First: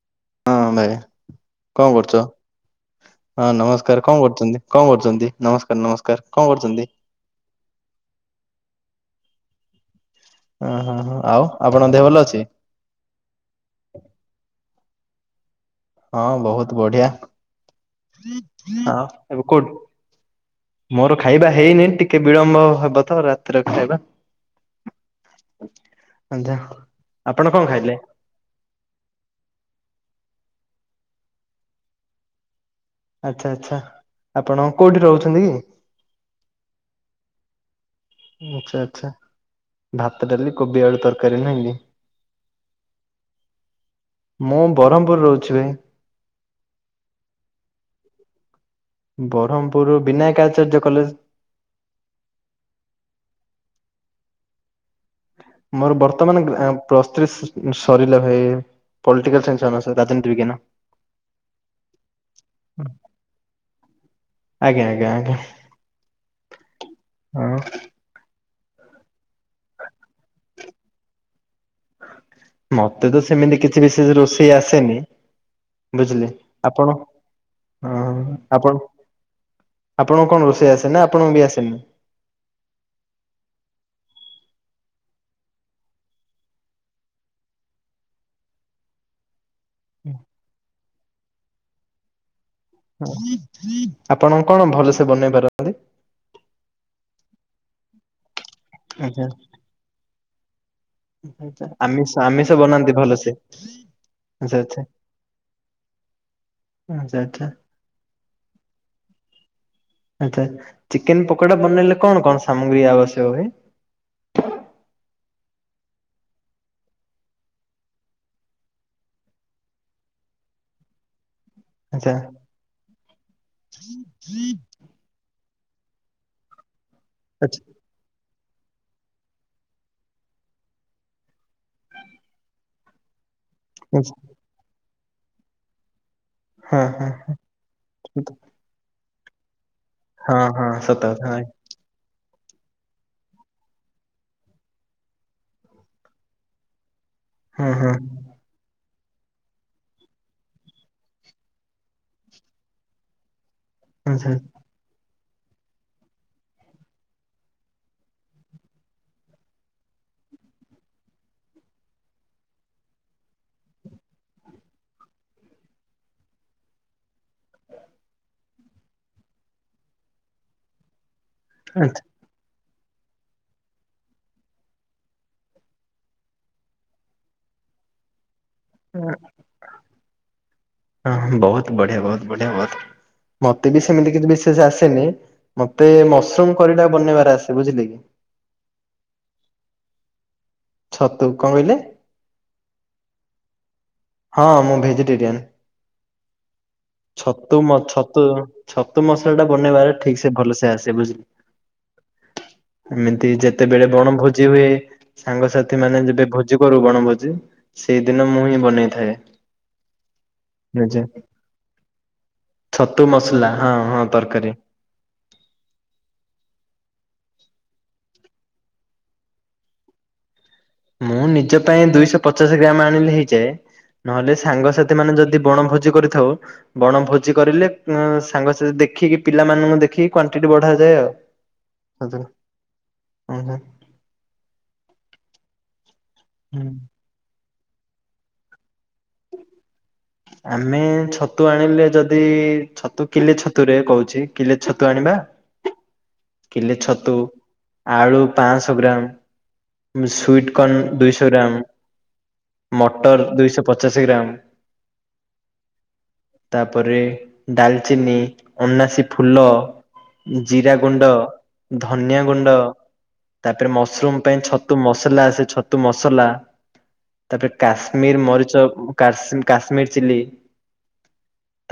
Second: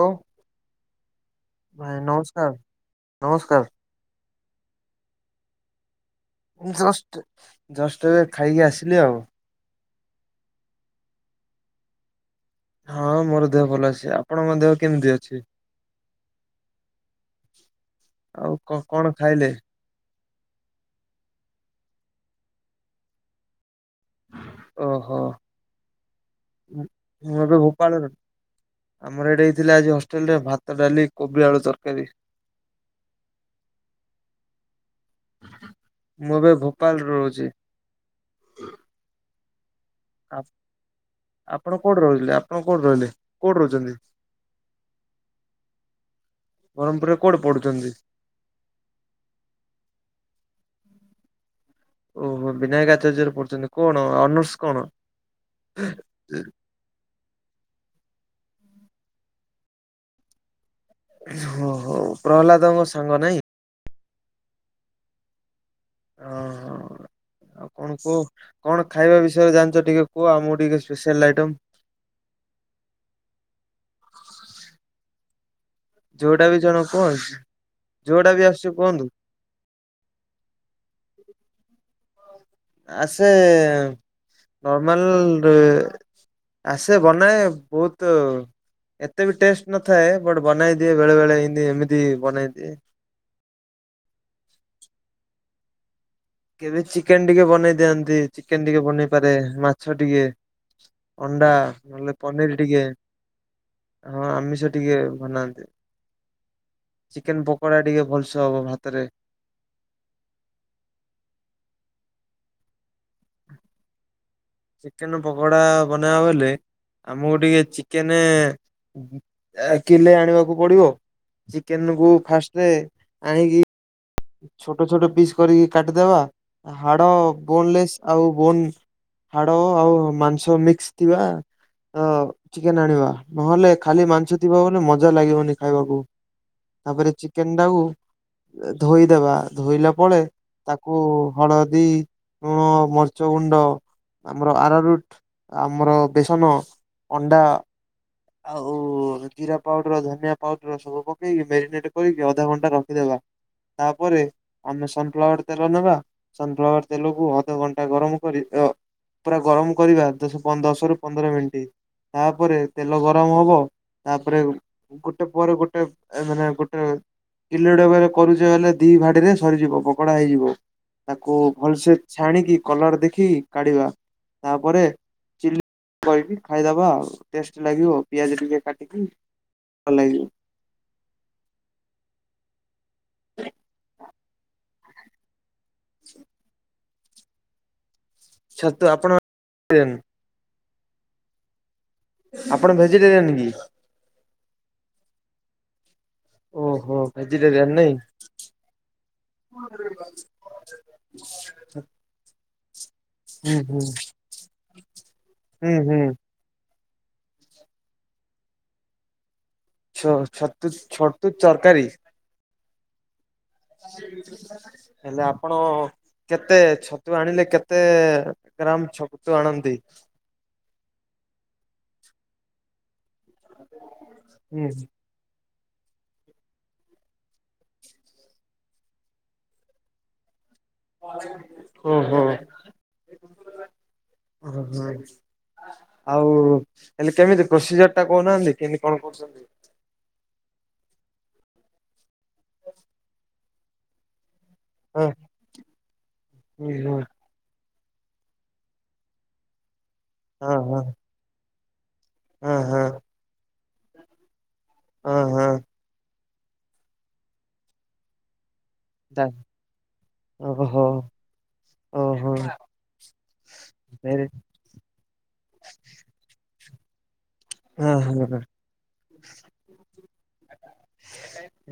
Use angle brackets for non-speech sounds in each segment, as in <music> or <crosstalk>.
ହଉ ହଁ ଭାଇ କଣ ଭାଇ କରୁଛ ନମସ୍କାର ହଁ ନମସ୍କାର ନମସ୍କାର କଣ କରୁଛନ୍ତି, କଣ କରୁଛନ୍ତି ନମସ୍କାର, ନମସ୍କାର। କଣ କରୁଛନ୍ତି? ଜଷ୍ଟ ଜଷ୍ଟ ଏବେ ଖାଇକି ଆସିଲି ଆଉ। ଓଁ ହଁ ହଁ ଆଉ ଆପଣଙ୍କ ଦେହ ଭଲ ଅଛି? ହଁ ମୋର ଦେହ ଭଲ ଅଛି, ଆପଣଙ୍କ ଦେହ କେମିତି ଅଛି? ହଁ ବହୁତ ବଢ଼ିଆ, ଆଉ କ ଆ କଣ ଏବେ ଖାଇଲେ କୋଉଠି? ମୋର ଖାଇବା ହେଇନି ଟିକେ ବିଳମ୍ବ ହବ ତ ରାତ୍ର ଖାଇବା। ଓହୋ, ଆଛା ମୁ ଆପଣ ଏବେ କଣ ଖାଇଲେ? ଭୋପାଳରେ। ଆମର ଏଇଟା ଏଇ ଥିଲା ଆଜି ହୋଷ୍ଟେଲ ରେ ଭାତ, ଡ଼ାଲି, କୋବି, ଆଳୁ ତରକାରୀ। ଆଚ୍ଛା, ଆଚ୍ଛା, ଆପଣ କୋଉଠି ରହୁଛନ୍ତି କି? ମୁଁ ଏବେ ଭୋପାଳରୁ ରହୁଛି। ଆଚ୍ଛା, ଆଚ୍ଛା। ଭାତ, ଆ ଡ଼ାଲି, କୋବି, ଆଳୁ ତରକାରୀ ଆପଣ ନାଇକି। କୋଉଠି ରହୁଥିଲେ ଆପଣ କୋଉଠି ରହିଲେ? କୋଉଠି ରହୁଛନ୍ତି ମୁଁ ବ୍ରହ୍ମପୁର ରହୁଛି ଭାଇ। ବ୍ରହ୍ମପୁରରେ କୋଉଠି ପଢୁଛନ୍ତି? ବ୍ରହ୍ମପୁରରୁ ବିନାୟକ ଆଚାର୍ଯ୍ୟ କଲେଜ। ଓହୋ, ବିନାୟକ ଆଚାର୍ଯ୍ୟରେ ପଢ଼ୁଛନ୍ତି କଣ ଅନର୍ସ କଣ? ମୋର ବର୍ତ୍ତମାନ ଗ୍ରା ପ୍ଲସଥ୍ରି ସରିଲା ଭାଇ ପଟିକାଲନ୍ ଶାଇନ୍ସି ଅନର୍ସ ରାଜନୀତି ବିଜ୍ଞାନ। ହୋ ହୋଉ ପ୍ରହ୍ଲାଦଙ୍କ ସାଙ୍ଗ ନାଇଁ? ଆଜ୍ଞା ଆଜ୍ଞା ଆଜ୍ଞା। ହଁ ହଁ ଆପଣଙ୍କୁ କଣ ଖାଇବା ବିଷୟରେ ଜାଣିଚ ଟିକେ କୁହ ଆମକୁ ଟିକେ ସ୍ପେଶାଲ୍ ଆଇଟମ୍। ମତେ ତ ସେମିତି କିଛି ବିଶେଷ ରୋଷେଇ ଆସେନି। ବୁଝିଲେ ଯୋଉଟା ବି ଜଣ ଆପଣ କୁହ ହଁ ଯୋଉଟା ବି ଆସୁଛି ଆପଣ କୁହନ୍ତୁ ଆପଣଙ୍କୁ କଣ ରୋଷେଇ ଆସେ ନା ଆପଣଙ୍କୁ ବି ଆସେନି? ଆସେ ନର୍ମାଲେରେ ଆସେ ବନାଏ ବହୁତ ଏତେ ବି ଟେଷ୍ଟ ନଥାଏ ବଟ୍ ବନେଇ ଦିଏ ବେଳେ ବେଳେ ଏମିତି ଏମିତି ବନେଇ ଦିଏ। ଆପଣଙ୍କ କଣ ଭଲସେ ବନେଇ ପାରନ୍ତି? କେବେ ଚିକେନ ଟିକେ ବନେଇ ଦିଅନ୍ତି, ଚିକେନ ଟିକେ ବନେଇ ଆଚ୍ଛା ପାରେ ମାଛ ଟିକେ। ଅଣ୍ଡା ଆଚ୍ଛା ଆମିଷ ନହେଲେ ଆମିଷ ପନିର ଟିକେ ବନାନ୍ତି ଭଲସେ। ହଁ ଆଚ୍ଛା ଆମିଷ ଆଚ୍ଛା ଟିକେ ବନାନ୍ତି। ଆଚ୍ଛା ଚିକେନ ଆଚ୍ଛା ପକୋଡା ଟିକେ ଭଲସେ ହବ ଭାତରେ। ଆଚ୍ଛା ଚିକେନ ପକୋଡା ବନେଇଲେ କଣ କଣ ସାମଗ୍ରୀ ଆବଶ୍ୟକ ହୁଏ? ଚିକେନ ପକୋଡା ବନାଇବାକୁ ହେଲେ ଆମକୁ ଟିକେ ଚିକେନ ଏ କିଲେ ଆଣିବାକୁ ପଡିବ ଚିକେନ ଆଚ୍ଛା କୁ ଫାଷ୍ଟ ଆଣିକି <unintelligible> ଛୋଟ ଛୋଟ ପିସ୍ କରିକି କାଟିଦବା ହାଡ ଆଚ୍ଛା ବୋନଲେସ୍ ଆଉ ବୋନ ହାଡ଼ ଓ ଆଉ ମାଂସ ମିକ୍ସ ଥିବା ଅ ଚିକେନ ଆଣିବା। ନହେଲେ ଖାଲି ମାଂସ ଥିବ ବୋଲେ ମଜା ଲାଗିବନି ଖାଇବାକୁ। ହଁ ହଁ। ଧୋଇଦବା ଧୋଇଲା ପଳେ ହଁ ହଁ ତାକୁ ସତ କଥା ହଳ ଦୀ ଲୁଣ ମର୍ଚ ଗୁଣ୍ଡ ଆମର ଆରାରୁଟ ଆମର ବେସନ ଅଣ୍ଡା ହଁ ହଁ। ଆଉ ଜିରା ପାଉଡର ଧନିଆ ପାଉଡର ସବୁ ପକେଇକି ମ୍ୟାରିନେଟ୍ କରିକି ଅଧା ଘଣ୍ଟା ରଖିଦବା। ତା ପରେ ଆଚ୍ଛା ଆମେ ସନଫ୍ଲାୱାର ତେଲ ନେବା ସନଫ୍ଲାୱାର ତେଲକୁ ଅଧଘଣ୍ଟା ଗରମ କରି ଏ ପୁରା ଗରମ କରିବା ଦଶରୁ ପନ୍ଦର ଦଶରୁ ପନ୍ଦର ମିନିଟ୍ ତାପରେ ତେଲ ଗରମ ହବ ତାପରେ ଗୋଟେ ପରେ ଗୋଟେ ମାନେ ଗୋଟେ କିଲୋଟେ କରୁଛେ ହେଲେ ଦି ଭାଡିରେ ସରିଯିବ ପକୋଡା ହେଇଯିବ ତାକୁ ଭଲସେ ଆଚ୍ଛା ଛାଣିକି କଲର୍ ଦେଖିକି କାଢ଼ିବା। ତାପରେ ଚିଲି କରିକି ଖାଇଦବା ଆଉ ଟେଷ୍ଟ ଲାଗିବ ପିଆଜ ଟିକେ କାଟିକି ଭଲ ଲାଗିବ। ହଁ ବହୁତ ବଢିଆ ବହୁତ ବଢିଆ ବହୁତ ମତେ ବି ସେମିତି କିଛି ମେସେଜ ଆସେନି। ମତେ ମସରୁମ କରିଟା ବନେଇବାର ଆସେ ବୁଝିଲେ କି? ଛତୁ ଆପଣ ଛତୁ କଣ କହିଲେ? ଆପଣ ଭେଜିଟେରିଆନ କି? ହଁ ମୁଁ ଭେଜିଟେରିଆନ। ଓହୋ। ଛତୁ ଭେଜିଟେରିଆନ ନାଇଁ ଛତୁ ଛତୁ ମସଲାଟା ବନେଇବାରେ ଠିକ ସେ ଭଲସ ଆସେ ବୁଝିଲେ। ଏମିତି ହୁଁ ହୁଁ ଯେତେବେଳେ ବଣଭୋଜି ହୁଏ ହୁଁ ସାଙ୍ଗସାଥି ମାନେ ହୁଁ ଯେବେ ଭୋ ଜି କରୁ ବଣ ଭୋଜି ସେଇ ଦିନ ମୁଁ ହିଁ ବନେଇଥାଏ। ଛ ଛ ଛତୁ ନିଜେ ଛତୁ ତରକାରୀ। ଛତୁ ମସଲା। ହଁ ହଁ ତରକାରୀ। ହେଲେ ଆପଣ? କେତେ ଛତୁ ଆଣିଲେ କେତେ ଗ୍ରାମ ଛତୁ ଆଣନ୍ତି? ମୁଁ ନିଜ ପାଇଁ ଦୁଇଶ ପଚାଶ ଗ୍ରାମ ଆଣିଲି। ଯେ, ନହେଲେ ହୁଁ ସାଙ୍ଗସାଥି ମାନେ ଯଦି ବଣ ଭୋଜି କରି ଥଉ, ବଣ ଭୋଜି କରିଲେ ଉଁ ସାଙ୍ଗସାଥି ଦେଖିକି ପିଲାମାନଙ୍କୁ ଦେଖି କ୍ୱାଣ୍ଟିଟି ବଢାଉଥାଉ। ଓ ହୋ। ହୁଁ ଓହୋ ଆଉ ହେଲେ କେମିତି, ପ୍ରୋସିଜର ଟା କହୁନାହାନ୍ତି? କେନ୍ତି କଣ କରୁଛନ୍ତି? ଆମେ ଛତୁ ଆଣିଲେ ଯଦି, ଛତୁ କିଲେ ଛତୁ ରେ କହୁଛି? କିଲେ ଛତୁ ହଁ ଆଣିବା, ହୁଁ କିଲେ ହୁଁ ଛତୁ। ଆଳୁ ପାଂଶ ଗ୍ରାମ, ମିସଶୁଇଟ ହଁ କର୍ନ ହଁ ଦୁଇଶହ ଗ୍ରାମ। ହଁ ମଟର, ଦୁଇଶହ ପଚାଶ ଗ୍ରାମ। ଆଁ ହାଁ ତାପରେ ଡାଲ୍ ଚିନି ଅନାସୀ ତା ଫୁଲ, ଜିରା ଓହୋ ଗୁଣ୍ଡ, ଧନିଆ ଓହୋ ଗୁଣ୍ଡ ତାପରେ ମସରୁମ ଭେରି ପାଇଁ ଛତୁ ମସଲା ଆସେ ଛତୁ ମସଲା। ତାଟା ହଁ କାଶ୍ମୀର ହଁ ମରିଚ, କା କାଶ୍ମୀ କାଶ୍ମୀର ଚିଲି।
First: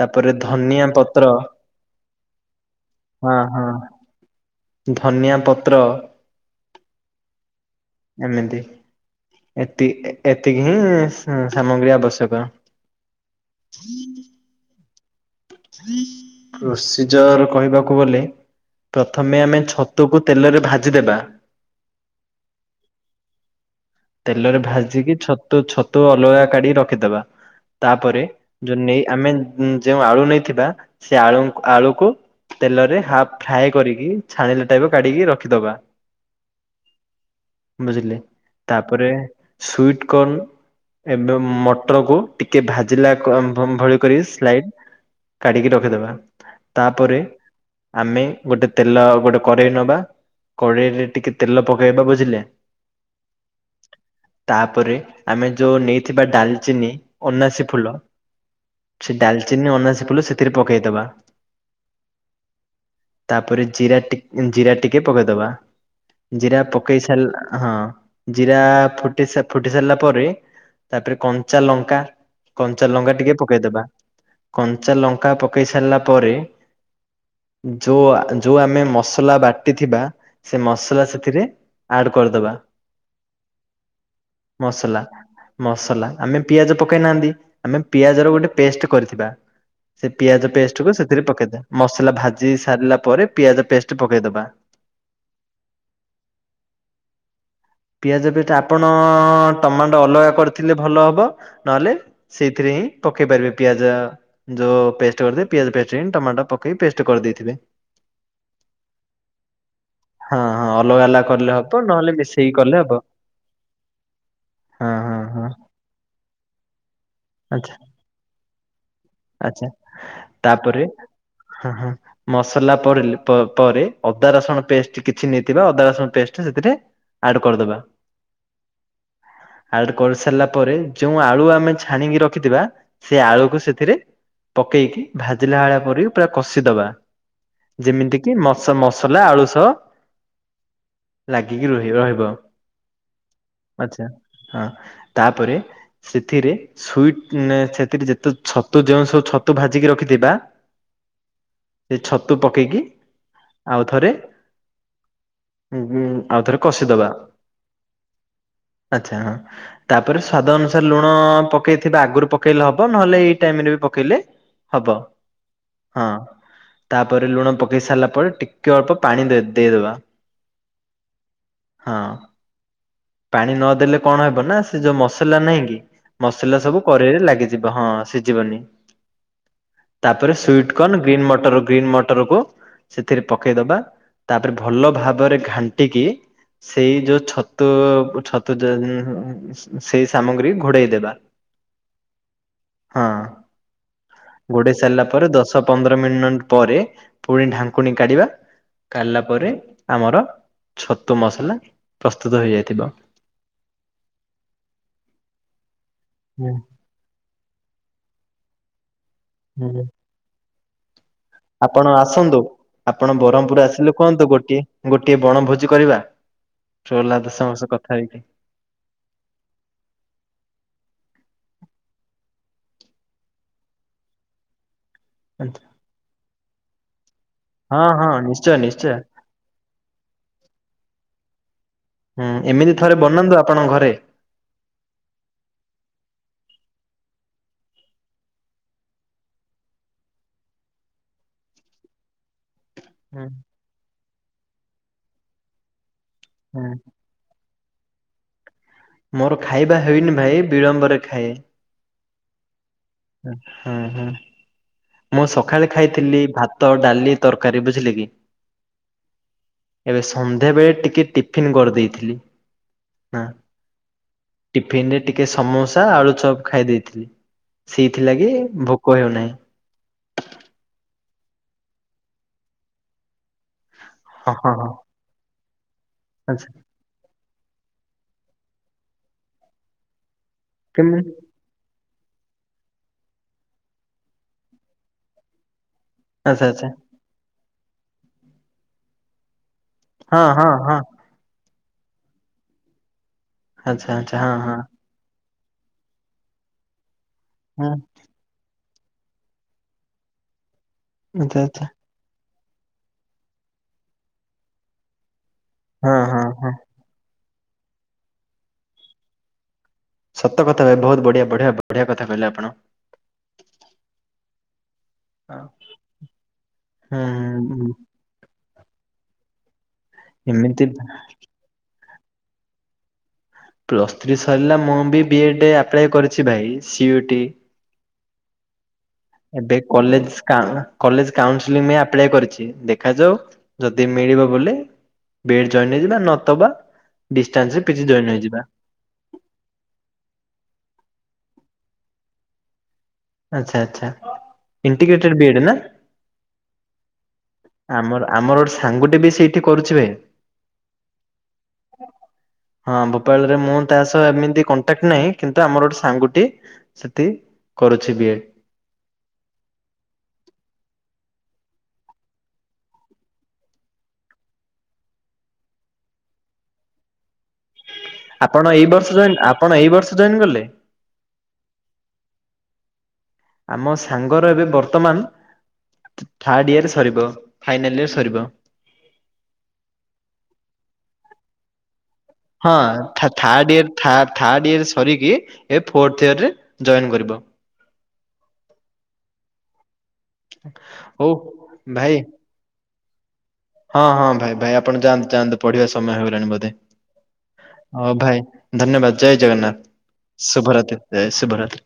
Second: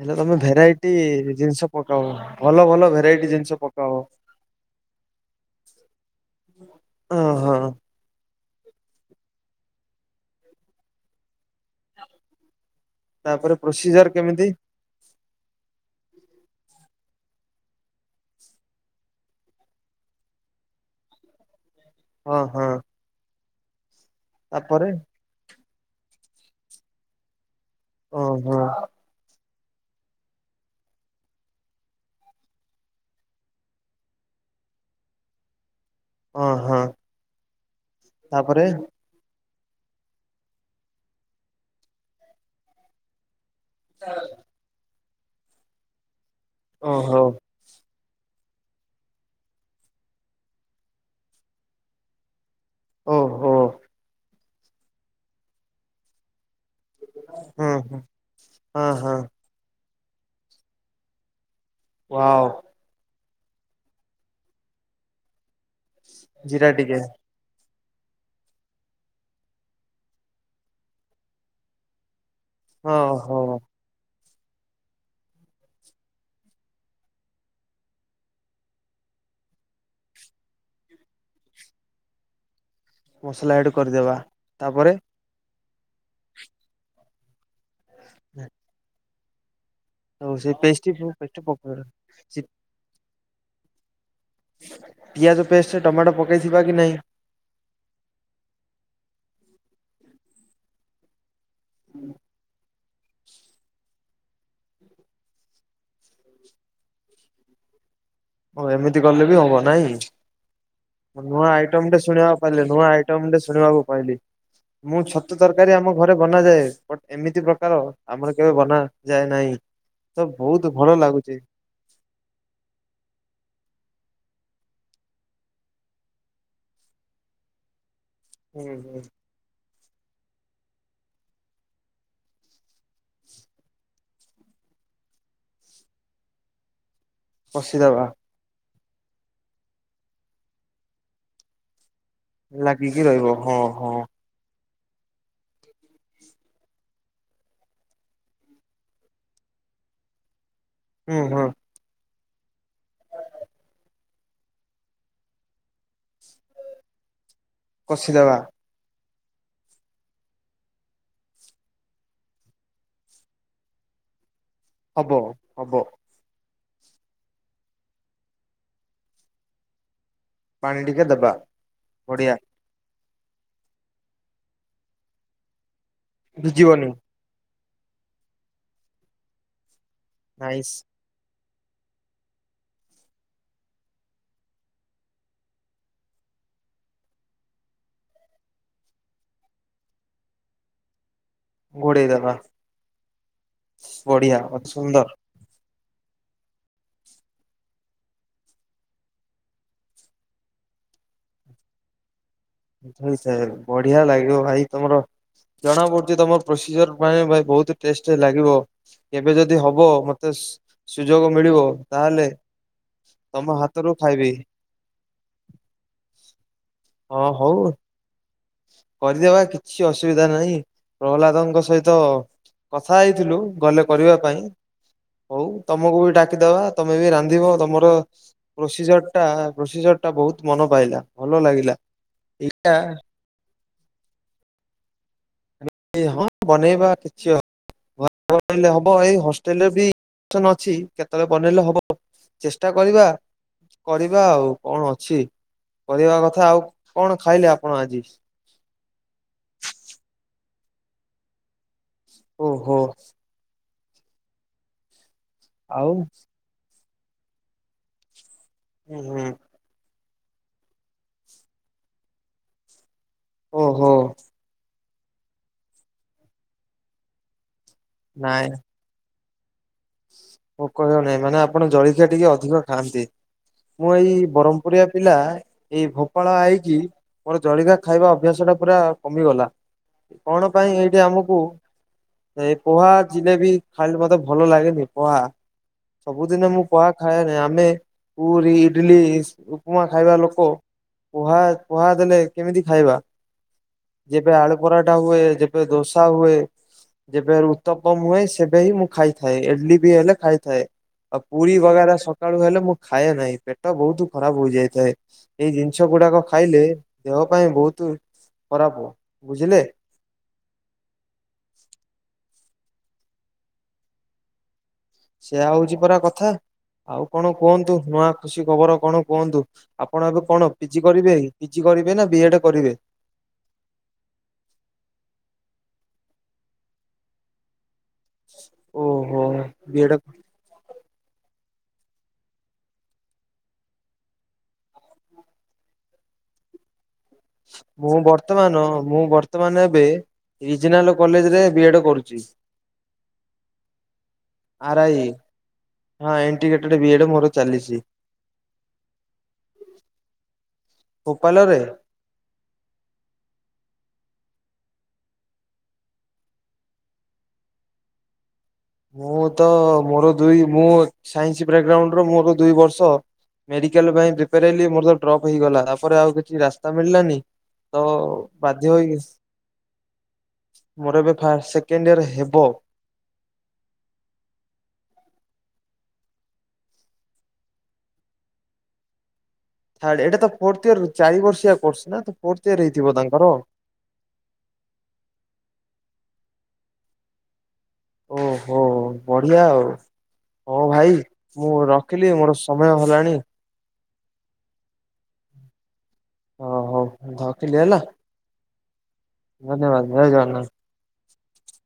ହେଲେ ତମେ ଧନିଆ ଭେରାଇଟି ପତ୍ର ଜିନିଷ ପକାଅ। ଭଲ ଭଲ ଭେରାଇଟି ହଁ ଜିନିଷ ହଁ ପକାଅ। ଧନିଆ ପତ୍ର। ଅହ। ଏମିତି ଏତି ଏତିକି ହିଁ ସାମଗ୍ରୀ ଆବଶ୍ୟକ। ତାପରେ ପ୍ରୋସିଜର କେମିତି? କୃଷିଜର କହିବାକୁ ଗଲେ ପ୍ରଥମେ ଆମେ ଛତୁକୁ ତେଲରେ ଭାଜିଦେବା। ଓହୋ। ତେଲରେ ଭାଜିକି ଛତୁ ଛତୁ ଅଲଗା କାଢିକି ରଖିଦବା। ତାପରେ ଓହୋ ଯୋଉ ନେଇ ଆମେ ଯେଉଁ ଆଳୁ ନେଇଥିବା ସେ ଆଳୁ ଆଳୁକୁ ତେଲରେ ହାପ୍ ଫ୍ରାଏ କରିକି ଛାଣିଲା ଟାଇପ୍ କାଢିକି ରଖିଦବା। ଅହଁ। ବୁଝିଲେ। ତାପରେ ସୁଇଟ୍ କର୍ଣ ଏବଂ ମଟରକୁ ଟିକେ ଭା ଜିଲା କମ୍ ଭମ୍ ଭଳିକରି ସ୍ଲାଇନ୍ କାଢିକି ରଖିଦବା। ତାପରେ ଓହୋ ଆମେ ଗୋଟେ ତେଲ ଗୋଟେ କଡ଼େଇ ନବା କଡ଼େଇରେ ଟିକେ ତେଲ ପକେବା ବୁଝିଲେ। ଓହୋ। ତାପରେ ଆମେ ଯୋଉ ନେଇଥିବା ଡାଲ୍ ଚିନି ଅନାସୀ ହୁଁ ଫୁଲ, ହୁଁ ହଁ ହଁ ସେ ଡାଲ୍ ଚିନି ଅନାସୀ ଫୁଲ ସେଥିରେ ପକେଇଦବା। ୱାଓ। ତାପରେ ଜିରା ଟି ଜିରା ଟିକେ ପକେଇଦବା। ଜିରା ପକେଇ ସାରିଲା ହଁ। ଜିରା ଫୁଟିଶା ଫୁଟି ସାରିଲା ପରେ ତାପରେ କଞ୍ଚା ଲଙ୍କା କଞ୍ଚା ହଁ ଲଙ୍କା ଟିକେ ହୋ ପକେଇଦବା। କଞ୍ଚା ଲଙ୍କା ପକେଇ ସାରିଲା ପରେ ଯୋଉ ଆ, ଯୋଉ ଆମେ ମସଲା ବାଟିଥିବା ସେ ମସଲା ସେଥିରେ ଆଡ୍ କରିଦବା। ମସଲା ଆଡ୍ କରିଦେବା। ତାପରେ ମସଲା ମସଲା ଆମେ ପିଆଜ ପକେଇ ନାହାନ୍ତି। ଆମେ ପିଆଜ ର ଗୋଟେ ପେଷ୍ଟ କରିଥିବା। ସେ ଆଉ ପିଆଜ ପେଷ୍ଟ କୁ ସେଥିରେ ପେଷ୍ଟ ପକେଇଦେ ପକେଇବା ମସଲା ସେ ଭାଜି ସାରିଲା ପରେ ପିଆଜ ପେଷ୍ଟ ପକେଇଦବା। ପିଆଜ ପେଷ୍ଟ ଟମାଟୋ ପକେଇଥିବା କି ନାହିଁ? ପିଆଜ ଦୁଇଟା ଆପଣ ଟମାଟୋ ଅଲଗା କରିଥିଲେ ଭଲ ହବ। ନଲେ ସେଇଥିରେ ହିଁ ପକେଇ ପାରିବେ ପିଆଜ। ଯୋଉ ପେଷ୍ଟ କରିଦେ ପିଆଜ ପେଷ୍ଟ ହିଁ ଟମାଟୋ ପକେଇ ପେଷ୍ଟ କରିଦେଇଥିବେ। ଓ ଏମିତି କଲେ ବି ହବ ନାଇଁ। ହଁ ହଁ ଅଲଗା ନୂଆ କଲେ ହବ ଆଇଟମ୍ ଟେ ନହେଲେ ଶୁଣିବାକୁ ମିଶେଇକି ପାରିଲେନି। କଲେ ନୂଆ ହବ ଆଇଟମ୍ ଟେ ଶୁଣିବାକୁ ପାଇଲି। ହଁ ମୁଁ ହଁ ଛତୁ ହଁ ତରକାରୀ ଆମ ଘରେ ବନାଯାଏ। ଵଟ୍ ଏମିତି ଆଚ୍ଛା ପ୍ରକାର ଆମର କେବେ ବନା ଯାଏ ନାହିଁ। ଆଚ୍ଛା ତ ବହୁତ ତାପରେ ଭଲ ଲାଗୁଚି। ହଁ ହଁ। ମସଲା ପରିଲେ ପରେ ଅଦା ରସୁଣ ପେଷ୍ଟ କିଛି ନେଇଥିବା ଅଦା ରସୁଣ ପେଷ୍ଟ ସେଥିରେ ଆଡ୍‌ କରିଦବା। ହୁଁ ହୁଁ। ଆଡ଼ କରି ସାରିଲା ପରେ ଯୋଉ ଆଳୁ ଆମେ ଛାଣିକି ରଖିଥିବା ସେ ଆଳୁକୁ ସେଥିରେ ପକେଇକି ଭାଜିଲା ବଳିଆ ପରେ ପୁରା କଷିଦବା କଷିଦବା ଯେମିତି କି ମ ମସଲା ଆଳୁସ ଲାଗିକି ରହି ରହିବ। ଲାଗିକି ରହିବ ହଁ ହଁ। ଆଚ୍ଛା। ହଁ ତାପରେ ସେଥିରେ ସୁଇଟ ସେଥିରେ, ଯେତେ ଛ ତ ଯୋଉ ସବୁ ଛତୁ ଭାଜିକି ରଖିଥିବା ହୁଁ- ହୁଁ। ସେ ଛତୁ ପକେଇକି, ଆଉ ଥରେ ହୁଁ- ହୁଁ ଆଉଥରେ କଷିଦବା। କଷିଦବା। ଆଚ୍ଛା ହଁ ତାପରେ ସ୍ଵାଦ ଅନୁସାରେ ଲୁଣ ପକେଇଥିବା, ଆଗରୁ ପକେଇଲେ ହବ ନହେଲେ ଏଇ ଟାଇମରେ ବି ପକେଇଲେ ହବ ହଁ। ତାପରେ ଲୁଣ ପକେଇ ସାରିଲା ପରେ, ଟିକେ ଅଳ୍ପ ପାଣି ଦେ ଦେଇଦବା। ପାଣି ଟିକେ ଦବା ହଁ। ବଡ଼ିିଆ। ପାଣି ନଦେଲେ କଣ ହବ ନା, ସେ ଯୋଉ ମସଲା ନାହିଁ କି ମସଲା ସବୁ ଭିଜିବନି କରେଇରେ ଲାଗି ଯିବ ହଁ ସିଝିବନି ତାପରେ ନାଇସ୍ ସୁଇଟ୍ କନ୍ ଗ୍ରୀନ୍ ମଟର ଗ୍ରୀନ୍ ମଟରକୁ ସେଥିରେ ପକେଇଦବା, ତାପରେ ଭଲ ଭାବରେ ଘାଣ୍ଟିକି ସେଇ ଯୋଉ ଛତୁ ଛତୁ ସେଇ ସାମଗ୍ରୀ ଘୋଡେଇ ଦେବା। ଘୋଡ଼େଇ ଦେବା। ହଁ ଅତି ଘୋଡେଇ ସାରିଲା ସୁନ୍ଦର ପରେ ଦଶ ପନ୍ଦର ମିନିଟ ପରେ ପୁଣି ଢାଙ୍କୁଣୀ କାଢିବା। କାଢିଲା ପରେ, ଆମର ଛତୁ ମସଲା ପ୍ରସ୍ତୁତ ହେଇଯାଇ <unintelligible> ବଢିଆ ଲାଗିବ ଭାଇ, ତମର ଜଣା ପଡୁଛି ତମର ହୁଁ ପ୍ରୋସିଜର ଭାଇ ଭାଇ ବହୁତ ଟେଷ୍ଟ ଲାଗିବ କେବେ ଯଦି ହୁଁ। ହବ, ମତେ ସୁ ସୁଯୋଗ ମିଳିବ ଆପଣ ତାହେଲେ ଆସନ୍ତୁ, ଆପଣ ତମ ବ୍ରହ୍ମପୁର ହାତରୁ ଆସିଲେ କୁହନ୍ତୁ ଖାଇବି ଗୋଟିଏ ଗୋଟିଏ ବଣଭୋଜି କରିବା, ହଁ ଚୋଲାଦ ସମସ୍ତ ହଉ କଥା ହେଇକି। କରିଦେବା କିଛି ଅସୁବିଧା ନାହିଁ, ପ୍ରହ୍ଲାଦଙ୍କ ସହିତ କଥା ହେଇଥିଲୁ ଗଲେ କରିବା ପାଇଁ ହଉ ଆଜ୍ଞା। ତମକୁ ବି ଡାକିଦବା, ତମେ ବି ରାନ୍ଧିବ ହଁ ତମର ହଁ ନିଶ୍ଚୟ ନିଶ୍ଚୟ ପ୍ରୋସିଜର <unintelligible> ପ୍ରୋସିଜରଟା ବହୁତ ମନ ପାଇଲା ଭଲ ଲାଗିଲା। ହୁଁ ଏମିତି ଏଇଟା ଥରେ ବନାନ୍ତୁ ଆପଣଙ୍କ ଘରେ? <unintelligible> ହଁ ବନେଇବା କିଛି ଅ ବନେଇଲେ ହବ, ଏଇ ହଷ୍ଟେଲରେ ବି ଅପ୍ସନ୍ ଅଛି କେତେବେଳେ ବନେଇଲେ ହବ। ଚେଷ୍ଟା କରିବା, ହୁଁ କରିବା ଆଉ କଣ ଅଛି। କରିବା କଥା ଆଉ, ହୁଁ କଣ ଖାଇଲେ ଆପଣ ଆଜି? ମୋର ଖାଇବା ହୋଇନି ଭାଇ, ବିଳମ୍ବରେ ଖାଏ। ଓ ହୋ। ହୁଁ- ହୁଁ ମୁଁ ସକାଳେ ଆଉ ଖାଇଥିଲି ଭା ତ, ଡାଲି, ତରକାରୀ। ବୁଝିଲେ କି? ହୁଁ- ହୁଁ। ଏବେ ସନ୍ଧ୍ୟାବେଳେ ଟିକେ ଟିଫିନ୍ କରିଦେଇଥିଲି। ହଁ ଓହୋ ଟିଫିନରେ ଟିକେ ସମୋସା, ଆଳୁଚପ ଖାଇ ଦେଇଥିଲି। ସେଇଥିଲାଗି ନାଇଁ ଭୋକ ହେଉନାହିଁ। ଭୋକ ହେଉ ନାହିଁ, ମାନେ ଆପଣ ଜଳଖିଆ ଟିକେ ଅଧିକ ଖାଆନ୍ତି। ମୁଁ ଏଇ ହଁ ହଁ ହଁ ବରମପୁରିଆ ପିଲା ଏଇ ଭୋପାଳ ଆଚ୍ଛା ଆଇକି, ମୋର ଜଳିଖିଆ ଖାଇବା ଅଭ୍ୟାସଟା ପୁରା କମିଗଲା। କଣ ପାଇଁ ଏଇଠି କେମିତି ଆମକୁ ସେ ପୋହା ଜିଲେପି ଖାଇଲେ ମତେ ଭଲ ଲାଗେନି, ପୋହା ଆଚ୍ଛା ସବୁଦିନେ ମୁଁ ଆଚ୍ଛା କୁହା ଖାଏନି ଆମେ ପୁରୀ ଇଡଲି ଏଇସବୁ ଉପମା ଖାଇବା ହଁ ଲୋକ ହଁ ହଁ ପୋହା ପୋହା ଦେଲେ କେମିତି ଖାଇବା। ଆଚ୍ଛା ଆଚ୍ଛା ହଁ ଯେବେ ହଁ ଆଳୁ ପରଠା ହୁଏ। ଯେବେ ଦୋସା ହୁଏ। ଯେବେ ହଁ ଉତ୍ତପମ ହୁଏ ସେବେ ହିଁ ମୁଁ ଖାଇଥାଏ, ଇଡ୍ଲି ବି ହେଲେ ଖାଇଥାଏ। ଆଉ ଆଚ୍ଛା ପୁରୀ ଆଚ୍ଛା ବଗରା ସକାଳୁ ହେଲେ ମୁଁ ଖାଏ ନାହିଁ, ପେଟ ବୋହୁତ୍ ଖରାପ ହେଇଯାଇଥାଏ। ଏଇ ଜିନିଷ ହଁ ଗୁଡାକ ହଁ ହଁ ଖାଇଲେ ଦେହ ପାଇଁ ବୋହୁତୁ ଖରାପ ବୁଝିଲେ। ସତ କଥା ବୋହୁତ୍ ବଢିଆ ବଢିଆ ବଢିଆ କଥା କହିଲେ ଆପଣ। ସେୟଆ ହଉଛି ପରା କଥା ହୁଁ ଆଉ କଣ ହୁଁ କୁହନ୍ତୁ ନୂଆ ଖୁସି ଖବର କଣ କୁହନ୍ତୁ। ଆପଣ ଏବେ କଣ ଏମିତି ପିଜି କରିବେ ପିଜି କରିବେ ନା ବି ଏ ଡେ କରିବେ? ପ୍ଲସ୍ ଥ୍ରୀ ସରିଲା ମୁଁ ବି ବି ଏ ଡେ ଆପ୍ଲାଏ କରିଛି ଭାଇ ସି ୟୁଟି ଓ। ଏବେ କଲେଜ୍ କାଁ କଲେଜ୍ କାଉସଲିଙ୍ଗ ରେ ଆପ୍ଲୟ କରିଛି ଦେଖାଯାଉ ଯଦି ମିଳିବ ବୋଲେ। ବେଡ ଜଏନ୍ଇଂ ନା ନତବା ଡିଷ୍ଟାନ୍ସ ରେ ପିଜି ମୁଁ ଜଏନ୍ ହେଇଯିବା ବର୍ତ୍ତମାନ ମୁଁ ବର୍ତ୍ତ ବର୍ତ୍ତ ଏବେ ରିଜନାଣ୍ଡ କଲେଜରେ ବି ଏଡ୍ କରୁଛି। ଆଚ୍ଛା ଆଚ୍ଛା R I integrated B Ed ନା? ହଁ ଇଣ୍ଟିଗେଟେଡଡ୍ ବି ଏଡ୍ ମୋର ଚାଲିଛି। ଆମର ଆମର ସାଙ୍ଗଟେ ବି ସେଇଠି କରୁଛି ଭାଇ। ଉପାଲରେ? ହଁ ଭୋପାଳରେ ମୁଁ ତା ସହ ଏମିତି କଣ୍ଟାକ୍ଟ ନାହିଁ କିନ୍ତୁ ଆମର ଗୋଟେ ସାଙ୍ଗଟେ - ସେଠି କରୁଛି ବି ଏ୍ ମୁଁ ତ ମୋର ଦୁଇ ମୁଁ ସାଇନ୍ସ ବ୍ୟାଗଗ୍ରାଉଣ୍ଡ ର ମୋର ଦୁଇ ବର୍ଷ ମେଡିକାଲ ପାଇଁ ପ୍ରିପ୍ରେୟାର ହେଲି ମୋର ତ ଡ୍ରପ୍ ହେଇଗଲା, ତାପରେ ଆଉ କିଛି ରାସ୍ତା ମିଳିଲାନି। ତ ଆପଣ ଏଇ ବାଧ୍ୟ ହୋଇ ବର୍ଷ ଜଏନ୍ ଆପଣ ଏଇ ବର୍ଷ ଜଏନ୍ କଲେ? ମୋର ଏବେ ଫାଷ୍ଟ ସେକେଣ୍ଡ ଇୟର ହେବ। ଆମ ସାଙ୍ଗର ଏବେ ବର୍ତ୍ତମାନ ଥାର୍ଡ ଇୟର ସରିବ ଫାଇନାଲ ଇୟର ସରିବ। ଥାର୍ଡ ଏଟା ତ ଫୋର୍ଥ ଇୟର ଚାରି ବର୍ଷିଆ କୋର୍ସ ନା? ଫୋର୍ଥ ହଁ ଇୟର ହେଇଥିବ ଥା- ତାଙ୍କର ଥାର୍ଡ ଇୟର ଥାର୍ଡ ଇୟର ସରିକି ଏବେ ଫୋର୍ଥ ଇୟରରେ ଜଏନ୍ କରିବ। ଓହୋ ବଢିଆ ଆଉ। ହୋଉ ଭାଇ ହଉ ମୁଁ ଭାଇ ରଖିଲି ମୋର ସମୟ ହେଲାଣି ହଁ ହଁ ଭାଇ ଭାଇ ଆପଣ ଯାଆନ୍ତୁ ଯାଆନ୍ତୁ ପଢିବା ସମୟ ହେଇଗଲାଣି ବୋଧେ, ହ ହଉ ରଖିଲି ହେଲା ହଉ ଭାଇ। ଧନ୍ୟବାଦ ଜୟ ଜଗନ୍ନାଥ, ଧନ୍ୟବାଦ ଜୟ ଜଗନ୍ନାଥ। ଶୁଭରାତ୍ରୀ ଜୟ ଶୁଭରାତ୍ରୀ।